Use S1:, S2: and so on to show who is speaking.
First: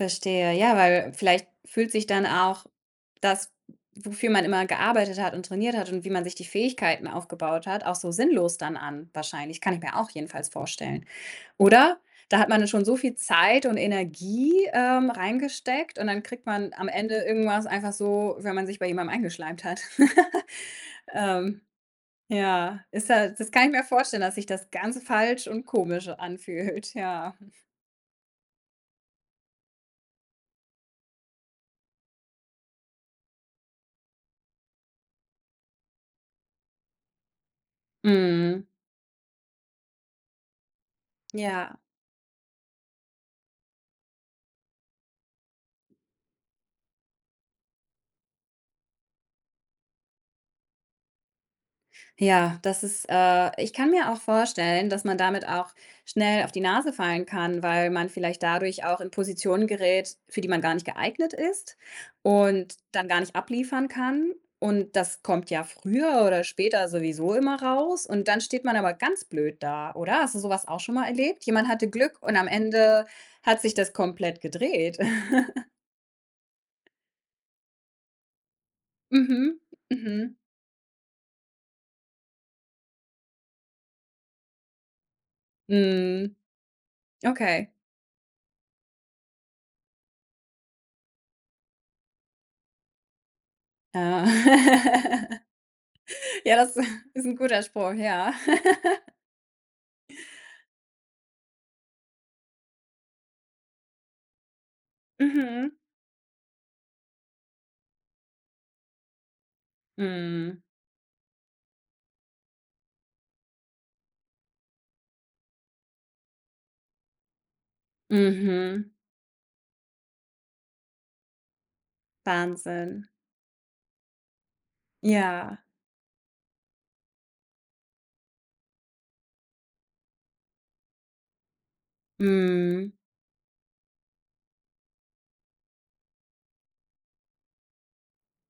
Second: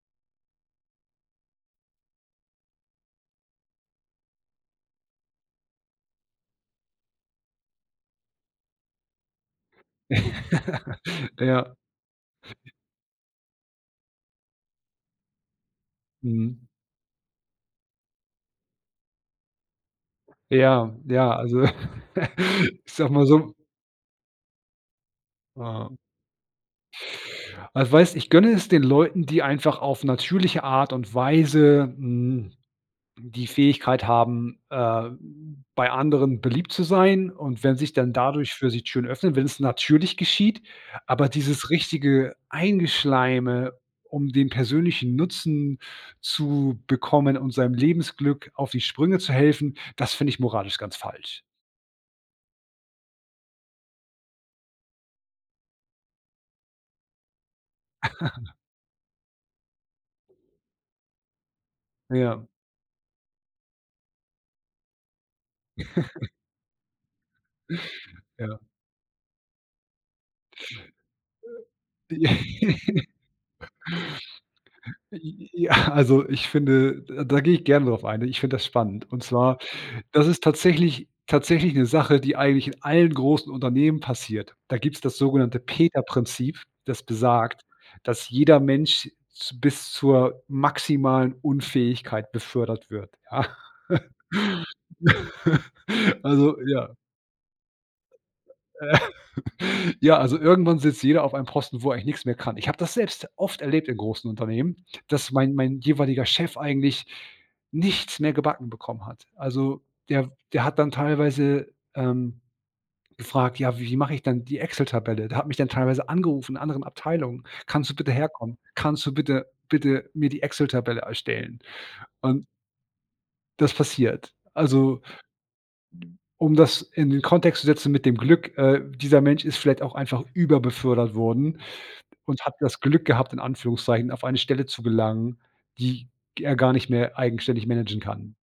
S1: Verstehe. Ja, weil vielleicht fühlt sich dann auch das, w wofür man immer gearbeitet hat und trainiert hat und wie man sich die Fähigkeiten aufgebaut hat, auch so sinnlos dann an wahrscheinlich. Kann ich mir auch jedenfalls vorstellen,
S2: Ja.
S1: oder? Da hat man nun schon so viel Zeit und Energie, ähm, reingesteckt und dann kriegt
S2: Mhm.
S1: man am Ende irgendwas einfach so, wenn man sich bei jemandem eingeschleimt hat.
S2: Ja, ja,
S1: Ähm,
S2: also,
S1: ja,
S2: ich
S1: ist
S2: sage mal
S1: da das
S2: so
S1: kann ich mir vorstellen, dass sich das ganz falsch und
S2: Ah.
S1: komisch anfühlt, ja.
S2: Ah, weißt, ich gönne es den Leuten, die einfach auf natürliche Art und Weise, hm, die Fähigkeit haben, äh, b bei anderen beliebt zu sein und wenn sich dann dadurch
S1: Mhm.
S2: für sie Türen öffnen, wenn's natürlich geschieht, aber dieses
S1: Ja.
S2: richtige Eingeschleime, um den persönlichen Nutzen zu bekommen, um seinem Lebensglück auf die Sprünge zu helfen, das finde ich moralisch ganz falsch.
S1: Ja, das ist, äh ich kann mir auch vorstellen, dass man damit auch schnell auf die Nase fallen kann, weil man vielleicht dadurch auch in Positionen gerät, für die man gar nicht geeignet ist
S2: Ja.
S1: und dann gar nicht abliefern kann und das kommt ja früher oder später sowieso immer raus und dann
S2: Ja.
S1: steht man aber ganz blöd da, oder? Hast du so was auch schon mal erlebt? Jemand hatte Glück und am
S2: Äh.
S1: Ende hat sich das komplett gedreht.
S2: J Ja, also, ich finde d da gehe ich gerne darauf ein. Ich finde das spannend und zwar,
S1: Mhm,
S2: das
S1: mhm.
S2: ist tatsächlich tatsächlich 'ne Sache die eigentlich in allen großen Unternehmen passiert. Da gibt's das sogenannte
S1: Mhm.
S2: Peter-Prinzip, das besagt,
S1: Okay.
S2: dass jeder Mensch z bis zur maximalen Unfähigkeit befördert wird, ja?
S1: Ja, ja,
S2: Also
S1: das
S2: ja.
S1: ist 'n guter Spruch, ja.
S2: Ja, also, irgendwann sitzt jeder auf einem Posten, wo er eigentlich nix mehr kann. Ich habe das selbst oft erlebt in großen Unternehmen, dass mein
S1: Mhm.
S2: mein jeweiliger Chef eigentlich nichts mehr gebacken bekommen hat. Also, der
S1: Mhm.
S2: der hat dann teilweise, ähm, gefragt: „Ja wie mache ich denn die Excel-Tabelle?“ Der hat mich dann teilweise angerufen, in anderen Abteilungen, „kannst du bitte herkommen?
S1: Mhm.
S2: Kannst du bitte bitte mir die Excel-Tabelle erstellen?“ Und
S1: Wahnsinn.
S2: Das passiert, also
S1: Ja.
S2: um das in den Kontext zu setzen mit dem Glück, äh, dieser Mensch ist vielleicht auch einfach über-befördert worden und hat das
S1: Mhm.
S2: Glück gehabt, in Anführungszeichen, auf eine Stelle zu gelangen, die g er gar nicht mehr eigenständig managen kann.